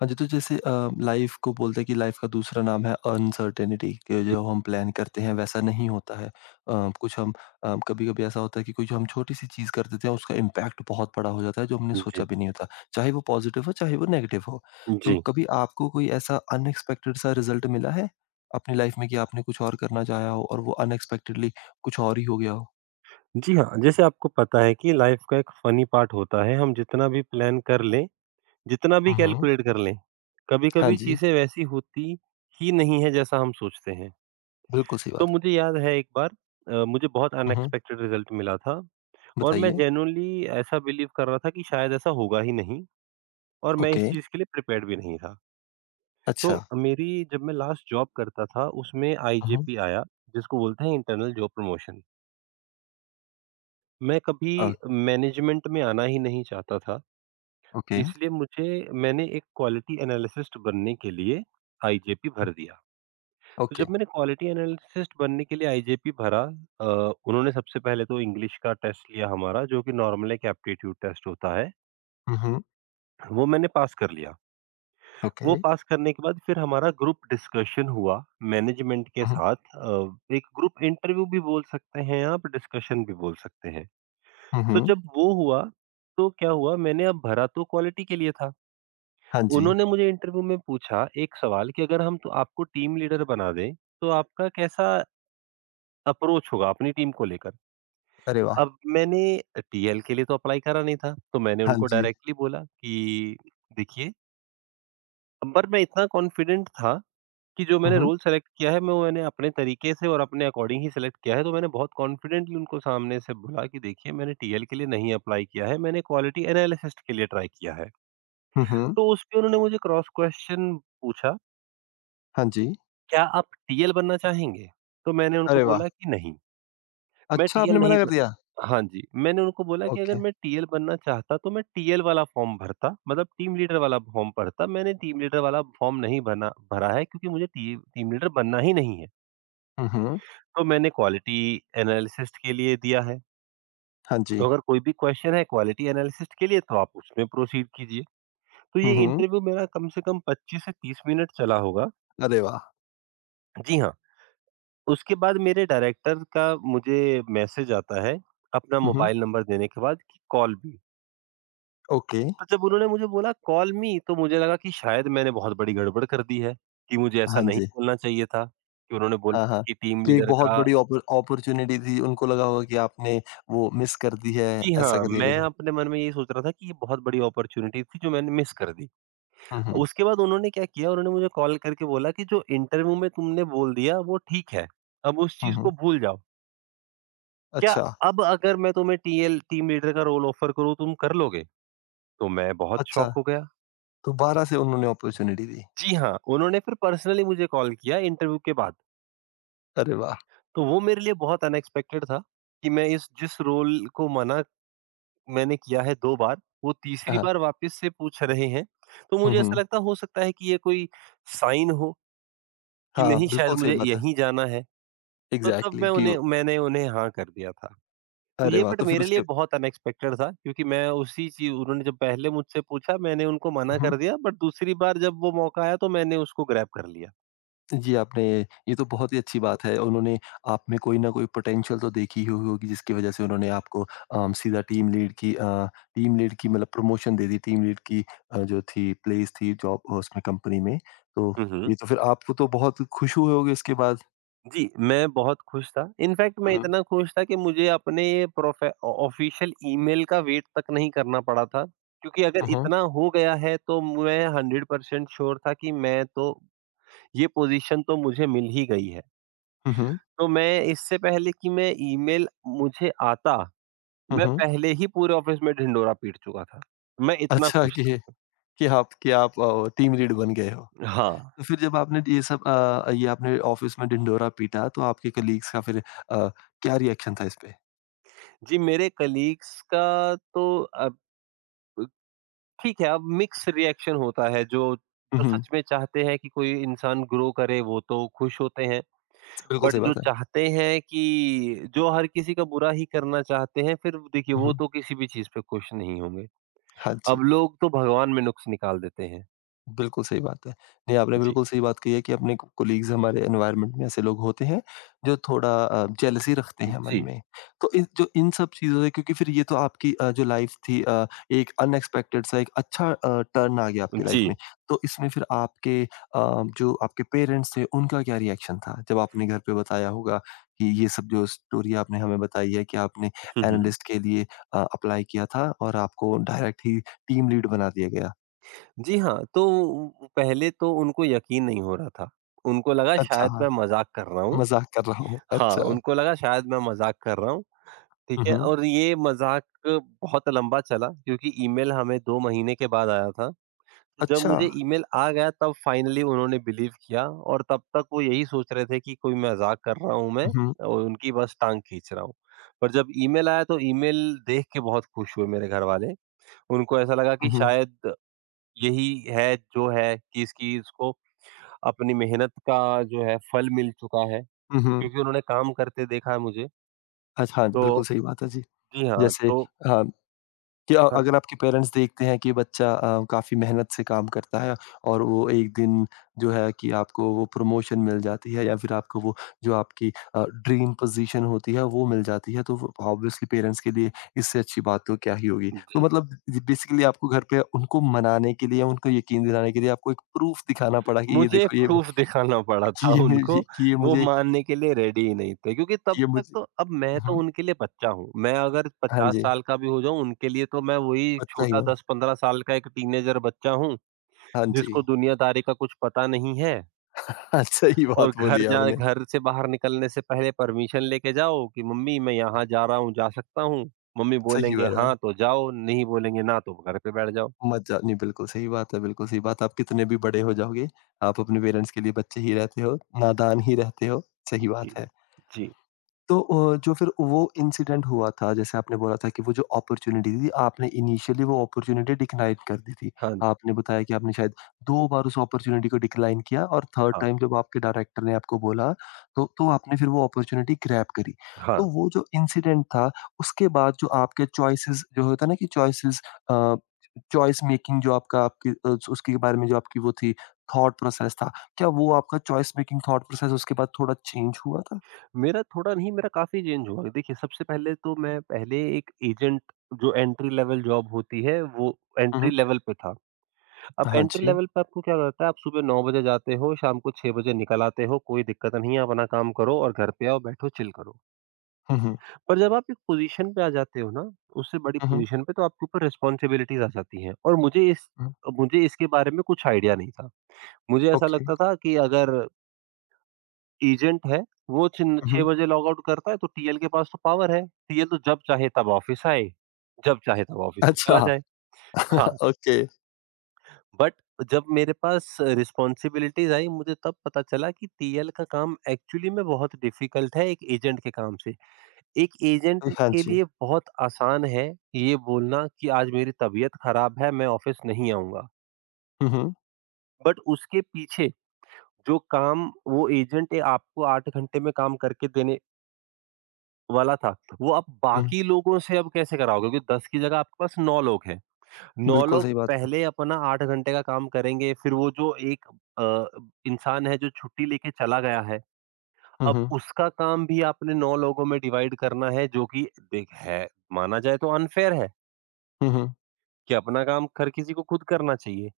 हाँ जी, तो जैसे लाइफ को बोलते हैं कि लाइफ का दूसरा नाम है अनसर्टेनिटी कि जो हम प्लान करते हैं वैसा नहीं होता है। कभी-कभी ऐसा होता है कि कुछ हम छोटी-सी चीज़ कर देते हैं उसका इम्पैक्ट बहुत बड़ा हो जाता है जो हमने सोचा जी, भी नहीं होता। चाहे वो पॉज़िटिव हो चाहे वो नेगेटिव हो। तो जी। कभी आपको कोई ऐसा अनएक्सपेक्टेड सा रिज़ल्ट मिला है अपनी लाइफ में कि आपने कुछ और करना चाहा हो और वो अनएक्सपेक्टेडली कुछ और ही हो गया हो? जी हाँ, जैसे आपको पता है कि लाइफ़ का एक फ़नी पार्ट होता है, हम जितना भी प्लान कर लें, जितना भी हुँ, हुँ। कैलकुलेट कर लें, हाँ कभी-कभी जी, चीज़ें वैसी होती ही नहीं है जैसा हम सोचते हैं। बिल्कुल सही तो बात है। मुझे याद है एक बार मुझे बहुत हुँ, हुँ। अनएक्सपेक्टेड रिज़ल्ट मिला था, और मैं बताइए। जेन्युइनली ऐसा बिलीव कर रहा था कि शायद ऐसा होगा ही नहीं, और मैं इस ओके, चीज़ के लिए प्रिपेयर्ड भी नहीं था। तो अच्छा। मेरी जब मैं लास्ट जॉब करता था उसमें हुँ, हुँ। आईजेपी आया, जिसको बोलते हैं इंटरनल जॉब प्रमोशन। मैं कभी अ, मैनेजमेंट में आना ही नहीं चाहता था, ओके, इसलिए मुझे मैंने एक क्वालिटी एनालिसिस्ट बनने के लिए आईजेपी भर दिया। तो ओके। जब मैंने क्वालिटी एनालिसिस्ट बनने के लिए आईजेपी भरा, उन्होंने सबसे पहले तो इंग्लिश का टेस्ट लिया हमारा, जो कि नॉर्मल एक एप्टीट्यूड टेस्ट होता है, हुँ, हुँ, वो मैंने पास कर लिया। ओके। वो पास करने के बाद फिर हमारा ग्रुप डिस्कशन हुआ मैनेजमेंट के हुँ, साथ, एक ग्रुप इंटरव्यू भी बोल सकते हैं आप, डिस्कशन भी बोल सकते हैं। हुँ, तो हुँ, जब वो हुआ, तो क्या हुआ, मैंने अब भरा तो क्वालिटी के लिए था। हाँ जी। उन्होंने मुझे इंटरव्यू में पूछा एक सवाल कि अगर हम तो आपको टीम लीडर बना दें, तो आपका कैसा अप्रोच होगा अपनी टीम को लेकर? अरे वाह! अब मैंने टीएल के लिए तो अप्लाई करा नहीं था, तो मैंने हाँ उनको जी। डायरेक्टली बोला कि देखिए, पर मैं इतना कॉन्फिडेंट था कि जो हुँ, मैंने हुँ, रोल सेलेक्ट किया है, मैं वो मैंने अपने तरीके से और अपने अकॉर्डिंग ही सेलेक्ट किया है, तो मैंने बहुत कॉन्फिडेंटली उनको सामने से बोला कि देखिए, मैंने टीएल के लिए नहीं अप्लाई किया है, मैंने क्वालिटी एनालिसिस्ट के लिए ट्राई किया है। हुँ, हुँ, तो उसपे उन्होंने मुझे क्रॉस क्वेश्चन पूछा, हाँ जी। "क्या आप टीएल बनना चाहेंगे?" तो मैंने उनको अरे वाह! बोला कि नहीं, मैं अच्छा टीएल आपने नहीं मना कर बन। दिया? हाँ जी, मैंने उनको बोला कि अगर ओके। मैं टीएल बनना चाहता तो मैं टीएल वाला फॉर्म भरता, मतलब टीम लीडर वाला फॉर्म भरता। मैंने टीम लीडर वाला फॉर्म नहीं बना भरा है, क्योंकि मुझे टी टीम लीडर बनना ही नहीं है। हुँ, हुँ, तो मैंने क्वालिटी एनालिसिस्ट के लिए दिया है, हाँ जी। तो अगर कोई भी क्वेश्चन है क्वालिटी एनालिसिस्ट के लिए, तो आप उसमें प्रोसीड कीजिए। तो ये हुँ, हुँ, इंटरव्यू मेरा कम से कम 25 से 30 मिनट चला होगा। अरे वाह! जी हाँ। उसके बाद मेरे डायरेक्टर का मुझे मैसेज आता है, अपना हुँ, हुँ, मोबाइल नंबर देने के बाद, कि कॉल मी। ओके, तो जब उन्होंने मुझे बोला कॉल मी, तो मुझे लगा कि शायद मैंने बहुत बड़ी गड़बड़ कर दी है, कि मुझे ऐसा हाँ नहीं जी। बोलना चाहिए था, कि उन्होंने हाँ, बोला था हाँ, कि टीम कि एक लीडर बहुत का। बड़ी ऑपर्च्युनिटी थी, उनको लगा होगा कि आपने वो मिस कर दी है, जी ऐसा हाँ, करके मैं कुछ। अपने मन में यही सोच रहा था कि ये बहुत बड़ी अपॉर्च्युनिटी थी जो मैंने मिस कर दी। हुँ, हुँ, उसके बाद उन्होंने क्या किया, उन्होंने मुझे कॉल करके बोला कि जो इंटरव्यू में तुमने बोल दिया वो ठीक है, अब उस हुँ, चीज़ हुँ, को भूल जाओ। क्या अच्छा, अब अगर मैं तुम्हें टीएल टीम लीडर का रोल ऑफर करूँ, तुम कर लोगे? तो मैं बहुत अच्छा, शॉक हो गया। दोबारा से उन्होंने ऑपर्च्युनिटी दी। जी हाँ, उन्होंने फिर पर्सनली मुझे कॉल किया इंटरव्यू के बाद। अरे वाह! तो वो मेरे लिए बहुत अनएक्सपेक्टेड था कि मैं, इस जिस रोल को मना मैंने किया है 2 बार, वो तीसरी हाँ, बार वापस से पूछ रहे हैं। तो हुँ, मुझे ऐसा हुँ, लगता हो सकता है कि ये कोई साइन हो, कि हाँ, नहीं, शायद बिल्कुल सही मुझे बात है। यहीं जाना है। तो तब मैं एग्ज़ैक्टली कि उन्हें मैंने उन्हें हाँ कर दिया था। तो अरे ये वाह! बट तो फिर मेरे लिए उसके बहुत अनएक्सपेक्टेड था, क्योंकि मैं उसी चीज़, उन्होंने जब पहले मुझसे पूछा मैंने उनको मना हुँ। कर दिया, बट दूसरी बार जब वो मौका आया तो मैंने उसको ग्रैब कर लिया। जी, आपने ये तो बहुत ही अच्छी बात है। उन्होंने आप में कोई न कोई पोटेंशियल तो देखी ही होगी जिसकी वज़ह से उन्होंने आपको सीधा टीम लीड की मतलब प्रमोशन दे दी। टीम लीड की जो थी प्लेस थी जॉब उसमें कंपनी में। तो हुँ, हुँ। ये तो फिर आपको तो बहुत खुश हुए होगे इसके बाद? जी, मैं बहुत खुश था। इनफैक्ट मैं हुँ, इतना खुश था कि मुझे अपने प्रोफे ऑ ऑफ़िशियल ईमेल का वेट तक नहीं करना पड़ा था, क्योंकि हुँ, अगर हुँ, इतना हो गया है तो मैं 100% श्योर था कि मैं तो ये पोज़ीशन तो मुझे मिल ही गई है। हुँ, हुँ, तो मैं, इससे पहले कि मैं ईमेल मुझे आता, हुँ, मैं हुँ। पहले ही पूरे ऑफ़िस में ढिंढोरा पीट चुका था। मैं इतना अच्छा खुश कि था। कि आप कि आप अ, टीम लीड बन गए हो। हाँ, तो फिर जब आपने ये सब अ, ये आपने ऑफ़िस में ढिंढोरा पीटा तो आपके कलीग्स का फिर अ, क्या रिएक्शन था इस पे? जी मेरे कलीग्स का तो, अब ठीक है, अब मिक्स रिएक्शन होता है, जो हुँ, जो हुँ। सच में चाहते हैं कि कोई इंसान ग्रो करे वो तो खुश होते हैं। बिल्कुल बट सही जो बात है। चाहते हैं कि, जो हर किसी का बुरा ही करना चाहते हैं, फिर देखिए वो हुँ, तो किसी भी चीज़ पे खुश नहीं होंगे। हाँ जी, अब लोग तो भगवान में नुक्स निकाल देते हैं। बिल्कुल सही बात है। नहीं, आपने जी। बिल्कुल सही बात कही है कि अपने को कोलीग्स हमारे एनवायरनमेंट में ऐसे लोग होते हैं, जो थोड़ा जेलसी रखते हैं मन जी, में। तो इन जो इन सब चीज़ों से क्योंकि फिर ये तो आपकी जो लाइफ़ थी एक अनएक्सपेक्टेड सा एक अच्छा टर्न आ गया आपकी जी। लाइफ़ में। तो इसमें फिर आपके जो आपके पेरेंट्स थे, उनका क्या रिएक्शन था? जब आपने घर पे बताया होगा कि ये सब जो स्टोरी आपने हमें बताई है कि आपने हुँ, हुँ। एनालिस्ट के लिए अप्लाई किया था और आपको डायरेक्ट ही टीम लीड बना दिया गया। जी हाँ, तो उ पहले तो उनको यकीन नहीं हो रहा था। उनको लगा अच्छा, शायद हाँ, मैं मज़ाक कर रहा हूँ। मज़ाक कर रहा हूँ। हाँ, अच्छा। उनको लगा शायद मैं मज़ाक कर रहा हूँ। ठीक हुँ, है, हुँ। और ये मज़ाक बहुत लंबा चला क्योंकि ईमेल हमें 2 महीने के बाद आया था। तो जब अच्छा। मुझे ईमेल आ गया तब फाइनली उन्होंने बिलीव किया, और तब तक वो यही सोच रहे थे कि कोई मज़ाक कर रहा हूँ मैं उहुँ, और उनकी बस टाँग खींच रहा हूँ। पर जब ईमेल आया तो ईमेल देख के बहुत खुश हुए मेरे घरवाले। उनको ऐसा लगा कि उहुँ, शायद यही है, जो है कि इसकी इसको अपनी मेहनत का जो है फल मिल चुका है, उहुँ। क्योंकि उन्होंने काम करते देखा है मुझे। अच्छा, हाँ, बिल्कुल तो सही बात है जी। जी हाँ, जैसे तो हाँ, कि हाँ अगर आपके पेरेंट्स देखते हैं कि बच्चा काफ़ी मेहनत से काम करता है और वो एक दिन जो है कि आपको वो प्रमोशन मिल जाती है या फिर आपको वो जो आपकी ड्रीम पोज़ीशन होती है वो मिल जाती है, तो वो ऑब्वियसली पेरेंट्स के लिए इससे अच्छी बात तो क्या ही होगी। तो जी। मतलब ज बेसिकली आपको घर पे उनको मनाने के लिए, उनको यकीन दिलाने के लिए आपको एक प्रूफ़ दिखाना पड़ा कि ये मुझे देखो ये प्रूफ़ दिखाना पड़ा था कि ये उनको, मेरी वो मानने के लिए रेडी ही नहीं थे, क्योंकि कि तब ये तक मुझे तो, अब मैं तो हुँ। उनके लिए बच्चा हूँ। मैं अगर हाँ 50 जी, साल का भी हो जाऊँ, उनके लिए तो मैं वही बच्चा ही छोटा हूँ। 10-15 साल का एक टीनेजर बच्चा हूँ, हाँ जी। जिसको दुनियादारी का कुछ पता नहीं है, हाँ, सही और बात बोली आपने। घर से बाहर निकलने से पहले परमिशन लेके जाओ कि मम्मी मैं यहाँ जा रहा हूँ, जा सकता हूँ? मम्मी सही बोलेंगे बात हाँ, है। तो जाओ, नहीं बोलेंगे ना तो घर पे बैठ जाओ। मत जाओ नहीं, बिल्कुल सही बात है, बिल्कुल सही बात है। आप कितने भी बड़े हो जाओगे, आप अपने पेरेंट्स के लिए बच्चे ही रहते हो, नादान ही रहते हो। सही जी, बात है। जी। तो जो फिर वो इंसिडेंट हुआ था, जैसे आपने बोला था कि वो जो अपॉर्च्युनिटी थी, आपने इनिशियली वो अपॉर्च्युनिटी डिक्लाइन कर दी थी। हाँ, आपने बताया कि आपने शायद 2 बार उस अपॉर्च्युनिटी को डिक्लाइन किया और थर्ड हाँ, टाइम जब आपके डायरेक्टर ने आपको बोला, तो आपने फिर वो अपॉर्च्युनिटी ग्रैब करी। तो हाँ। वो जो इंसिडेंट था, उसके बाद जो आपके चॉइसेस जो होता है ना कि चॉइसेस अ, चॉइस मेकिंग जो आपका आपकी उसके बारे में जो आपकी वो थी, थॉट प्रोसेस था, क्या वो आपका चॉइस मेकिंग थॉट प्रोसेस उसके बाद थोड़ा चेंज हुआ था? मेरा थोड़ा नहीं, मेरा काफ़ी चेंज हुआ। देखिए, सबसे पहले तो मैं पहले एक एजेंट, जो एंट्री लेवल जॉब होती है, वो हुँ, एंट्री हुँ। लेवल पे था। अब हाँ एंट्री जी। लेवल पे आपको क्या रहता है, आप सुबह 9 बजे जाते हो, शाम को 6 बजे निकल आते हो, कोई दिक्कत नहीं है, आप अपना काम करो और घर पे आओ, बैठो, चिल करो। हुँ, हुँ। पर जब आप एक पोज़ीशन पे आ जाते हो ना, उससे बड़ी हुँ, हुँ, पोज़ीशन पे, तो आपके ऊपर रिस्पॉन्सिबिलिटीज़ आ जाती हैं, और हुँ। मुझे इसके बारे में कुछ आइडिया नहीं था। मुझे ऐसा ओके। लगता था कि अगर एजेंट है, वो छिन हुँ, 6 हुँ। बजे लॉगआउट करता है, तो टीएल के पास तो पावर है। टीएल तो जब चाहे तब ऑफिस आए, जब चाहे तब ऑफिस से अच्छा चला जाए। हाँ, ओके। बट जब मेरे पास रिस्पॉन्सिबिलिटीज़ आई, मुझे तब पता चला कि टीएल का काम एक्चुअली में बहुत डिफिकल्ट है एक एजेंट के काम से। एक एजेंट हाँ के जी। लिए बहुत आसान है ये बोलना कि आज मेरी तबीयत खराब है, मैं ऑफिस नहीं आऊँगा। हुँ, हुँ, बट उसके पीछे जो काम वो एजेंट आपको 8 घंटे में काम करके देने वाला था, वो आप हुँ। बाकी लोगों से अब कैसे कराओगे? क्योंकि 10 की जगह आपके पास 9 लोग हैं। 9 बिल्कुल लोग सही बात है। पहले अपना 8 घंटे का काम करेंगे, फिर वो जो एक अ, इंसान है जो छुट्टी लेके चला गया है, हुँ, अब हुँ, उसका काम भी आपने 9 लोगों में डिवाइड करना है, जो कि देख है, माना जाए तो अनफेयर है हुँ, हुँ। कि अपना काम हर किसी को खुद करना चाहिए।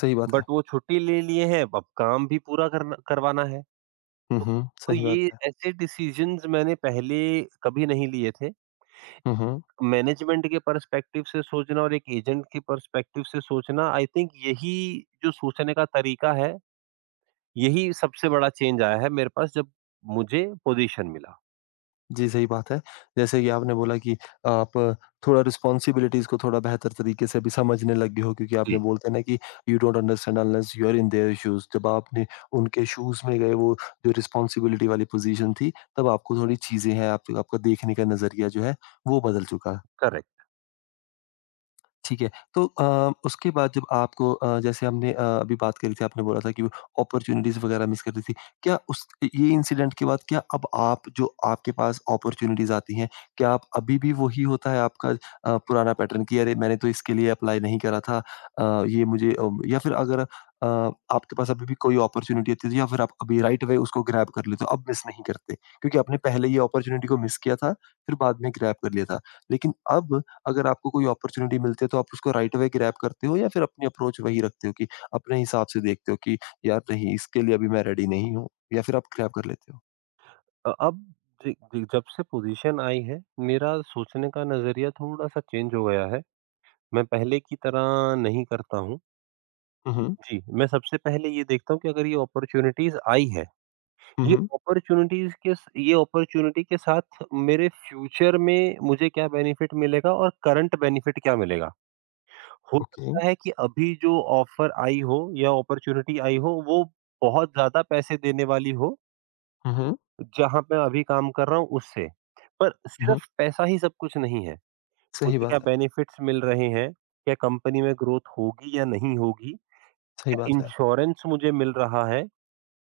सही बात है। बट वो छुट्टी ले लिए हैं, अब काम भी पूरा करना करवाना है। हुँ, तो हुँ, तो सही बात ये है। ऐसे डिसीज़न्स मैंने पहले कभी नहीं लिए थे। हुँ, हुँ। मैनेजमेंट के पर्सपेक्टिव से सोचना और एक एजेंट के पर्सपेक्टिव से सोचना, आई थिंक यही जो सोचने का तरीका है, यही सबसे बड़ा चेंज आया है मेरे पास जब मुझे पोजीशन मिला। जी, सही बात है। जैसे कि आपने बोला कि आप थोड़ा रिस्पॉन्सिबिलिटीज़ को थोड़ा बेहतर तरीके से अभी समझने लग गए हो क्योंकि आपने जी। बोलते हैं ना कि you don't understand unless you are in their shoes जब आपने उनके शूज़ में गए वो जो रिस्पॉन्सिबिलिटी वाली पोज़ीशन थी, तब आपको थोड़ी चीज़ें हैं, आप आपका देखने का नज़रिया जो है वो बदल चुका है। करेक्ट। ठीक है। तो उसके बाद जब आपको जैसे हमने अभी बात करी थी आपने बोला था कि वो अपॉर्च्युनिटीज़ वगैरह मिस कर रही थी। क्या उस ये इंसिडेंट के बाद क्या अब आप जो आपके पास अपॉर्च्युनिटीज़ आती हैं, क्या आप अभी भी वही होता है आपका पुराना पैटर्न कि अरे मैंने तो इसके लिए अप्लाई नहीं करा था या फिर अगर अ, आपके पास अभी भी कोई अपॉर्च्युनिटी आती है या फिर आप अभी राइट अवे उसको ग्रैब कर लेते हो, अब मिस नहीं करते? क्योंकि आपने पहले ये अपॉर्च्युनिटी को मिस किया था, फिर बाद में ग्रैब कर लिया था। लेकिन अब अगर आपको कोई अपॉर्च्युनिटी मिलती है तो आप उसको राइट अवे ग्रैब करते हो या फिर अपनी अप्रोच वही रखते हो कि अपने हिसाब से देखते हो कि यार नहीं इसके लिए अभी मैं रेडी नहीं हूँ या फिर आप ग्रैब कर लेते हो? अब ज ज जब से पोजीशन आई है, मेरा सोचने का नज़रिया थोड़ा-सा चेंज हो गया है। मैं पहले की तरह नहीं करता हूँ। हुँ, हुँ, जी, मैं सबसे पहले ये देखता हूँ कि अगर ये अपॉर्च्युनिटीज़ आई है, हुँ, हुँ, ये अपॉर्च्युनिटी के साथ मेरे फ्यूचर में मुझे क्या बेनिफिट मिलेगा और करंट बेनिफिट क्या मिलेगा? हो ओके, सकता है कि अभी जो ऑफ़र आई हो या अपॉर्च्युनिटी आई हो, वो बहुत ज़्यादा पैसे देने वाली हो, हुँ, हुँ, जहाँ पे मैं अभी काम कर रहा हूँ उससे। पर हुँ, सिर्फ़ पैसा ही सब कुछ नहीं है। सही मुझे क्या बात है, बेनिफिट्स मिल रहे हैं? क्या कंपनी में ग्रोथ होगी या नहीं होगी? सही क्या बात है। इंश्योरेंस मुझे मिल रहा है?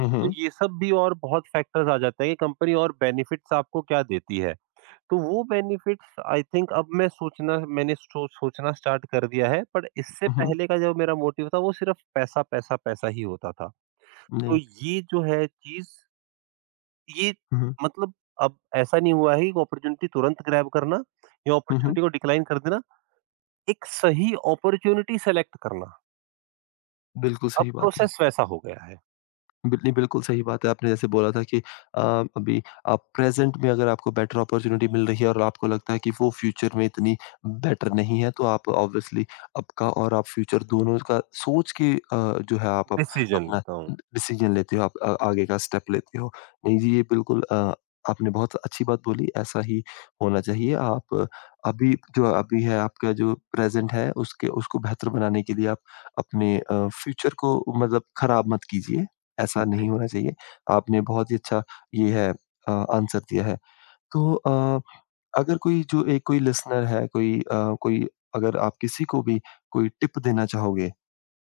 हुँ, तो हुँ, ये सब भी और बहुत फैक्टर्स आ जाते हैं कि कंपनी और बेनिफिट्स आपको क्या देती है। तो वो बेनिफिट्स आई थिंक अब मैंने सोचना स्टार्ट कर दिया है, बट इससे हुँ, हुँ, पहले का जो मेरा मोटिव था वो सिर्फ़ पैसा, पैसा, पैसा ही होता था। तो नहीं, ये जो है चीज़, ये हुँ, हुँ, मतलब, अब ऐसा नहीं हुआ है कि अपॉर्च्युनिटी तुरंत ग्रैब करना या हुँ, हुँ, अपॉर्च्युनिटी को डिक्लाइन कर देना, एक सही अपॉर्च्युनिटी सेलेक्ट करना। बिल्कुल अब सही बात है। प्रोसेस वैसा हो गया है, बिल्कुल, नहीं, बिल्कुल सही बात है। आपने जैसे बोला था कि अभी प्रेज़ेंट में अगर आपको बेटर अपॉर्च्युनिटी मिल रही है और आपको लगता है कि वो फ्यूचर में इतनी बेटर नहीं है, तो आप ऑब्वियसली आपका और आप फ्यूचर दोनों का सोच के जो है आप अप डिसीजन अपना लेता हूँ। ड डिसीज़न लेते हो, आप आगे का स्टेप लेते हो। नहीं जी, ये बिल्कुल आपने बहुत अच्छी बात बोली, ऐसा ही होना चाहिए। आप अभी जो अभी है, आपका जो प्रेज़ेंट है उसके उसको बेहतर बनाने के लिए आप अपने फ्यूचर को मतलब खराब मत कीजिए। ऐसा जी। नहीं होना चाहिए। आपने बहुत ही अच्छा ये है आंसर दिया है। तो अगर कोई जो एक कोई लिसनर है, कोई कोई अगर आप किसी को भी कोई टिप देना चाहोगे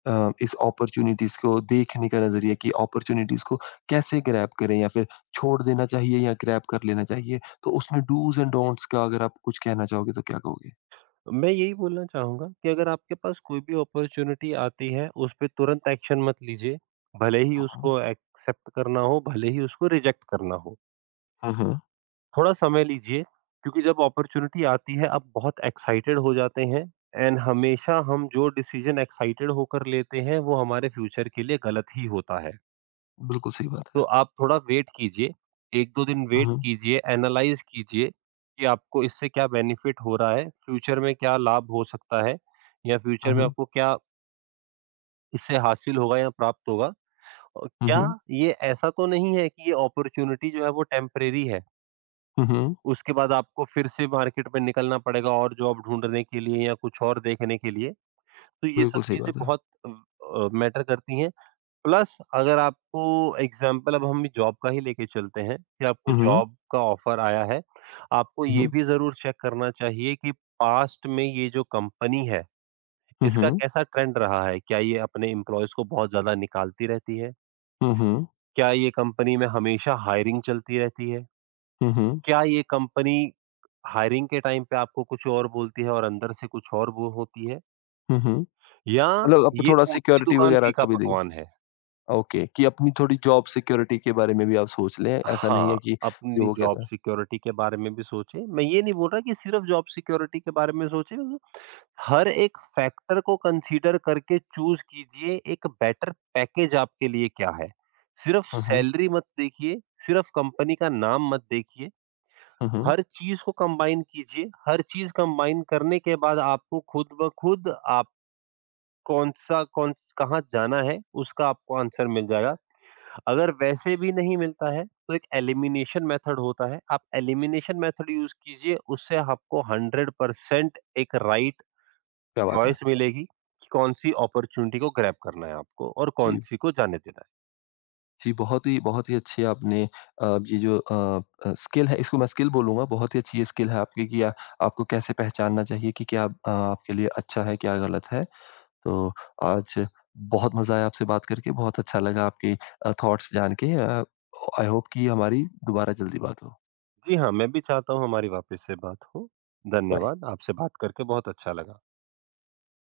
इस अपॉर्च्युनिटीज़ को देखने का नज़रिया कि अपॉर्च्युनिटीज़ को कैसे ग्रैब करें या फिर छोड़ देना चाहिए या ग्रैब कर लेना चाहिए? तो उसमें डूज़ एंड डोंट्स का अगर आप कुछ कहना चाहोगे तो क्या कहोगे? मैं यही बोलना चाहूँगा कि अगर आपके पास कोई भी अपॉर्च्युनिटी आती है, उस पे तुरंत एक्शन मत लीजिए। भले ही हुँ, हुँ। उसको एक्सेप्ट करना हो, भले ही उसको रिजेक्ट करना हो। हुँ, हुँ। थोड़ा समय लीजिए, क्योंकि जब अपॉर्च्युनिटी आती है आप बहुत एक्साइटेड हो जाते हैं, एंड हमेशा हम जो डिसीज़न एक्साइटेड होकर लेते हैं, वो हमारे फ्यूचर के लिए गलत ही होता है। बिल्कुल सही बात तो है। आप थोड़ा वेट कीजिए, 1-2 दिन हुँ, वेट हुँ। कीजिए, एनालाइज़ कीजिए कि आपको इससे क्या बेनिफिट हो रहा है, फ्यूचर में क्या लाभ हो सकता है, या फ्यूचर हुँ, में हुँ। आपको क्या इससे हासिल होगा या प्राप्त होगा, और हुँ, क्या हुँ। ये ऐसा तो नहीं है कि ये अपॉर्च्युनिटी जो है वो टेम्परेरी है, हुँ, हुँ। उसके बाद आपको फिर से मार्केट में निकलना पड़ेगा और जॉब ढूँढने के लिए या कुछ और देखने के लिए। तो ये बिल्कुल सब सही चीज़ें बात है। बहुत अ मैटर करती हैं। प्लस, अगर आपको एग्ज़ाम्पल अब हम जॉब का ही लेके चलते हैं, कि आपको हुँ, हुँ। जॉब का ऑफ़र आया है, आपको हुँ, ये हुँ। भी ज़रूर चेक करना चाहिए कि पास्ट में ये जो कंपनी है, हुँ, इसका हुँ। कैसा ट्रेंड रहा है? क्या ये अपने एम्प्लॉइज़ को बहुत ज़्यादा निकालती रहती है? हुँ, हुँ। क्या ये कंपनी में हमेशा हायरिंग चलती रहती है? हुँ, हुँ। क्या ये कंपनी हायरिंग के टाइम पे आपको कुछ और बोलती है और अंदर से कुछ और वो होती है? हुँ, हुँ। या मतलब अब ये थोड़ा ऊँची सिक्योरिटी दुकान वग़ैरह फीका का भी दें पकवान है? ओके, कि अपनी थोड़ी जॉब सिक्योरिटी के बारे में भी आप सोच लें, ऐसा नहीं हाँ, है कि जो अपनी वो जॉब कहता है सिक्योरिटी के बारे में भी सोचें। मैं ये नहीं बोल रहा कि सिर्फ़ जॉब सिक्योरिटी के बारे में सोचें, मतलब हर एक फैक्टर को कंसीडर करके चूज़ कीजिए एक बेटर पैकेज आपके लिए क्या है। सिर्फ़ हुँ, हुँ। सैलरी मत देखिए, सिर्फ़ कंपनी का नाम मत देखिए, हुँ, हुँ। हर चीज़ को कंबाइन कीजिए। हर चीज़ कंबाइन करने के बाद आपको खुद ब खुद आप कौन कहाँ जाना है, उसका आपको आंसर मिल जाएगा। अगर वैसे भी नहीं मिलता है, तो एक एलिमिनेशन मेथड होता है, आप एलिमिनेशन मेथड यूज कीजिए, उससे आपको 100% एक राइट क्या बात है। चॉइस मिलेगी कि कौन सी अपॉर्चुनिटी को ग्रैब करना है आपको और कौन जी। सी को जाने देना है। जी, बहुत ही अच्छी आपने ये जो स्किल है इसको मैं स्किल बोलूँगा, बहुत ही अच्छी ये स्किल है आपकी कि आपको कैसे पहचानना चाहिए कि क्या आपके लिए अच्छा है, क्या गलत है। तो आज बहुत मज़ा आया आपसे बात करके, बहुत अच्छा लगा आपके थॉट्स जान के। आई होप कि हमारी दोबारा जल्दी बात हो। जी हाँ, मैं भी चाहता हूँ हमारी वापस से बात हो। बाय। धन्यवाद, आपसे बात करके बहुत अच्छा लगा।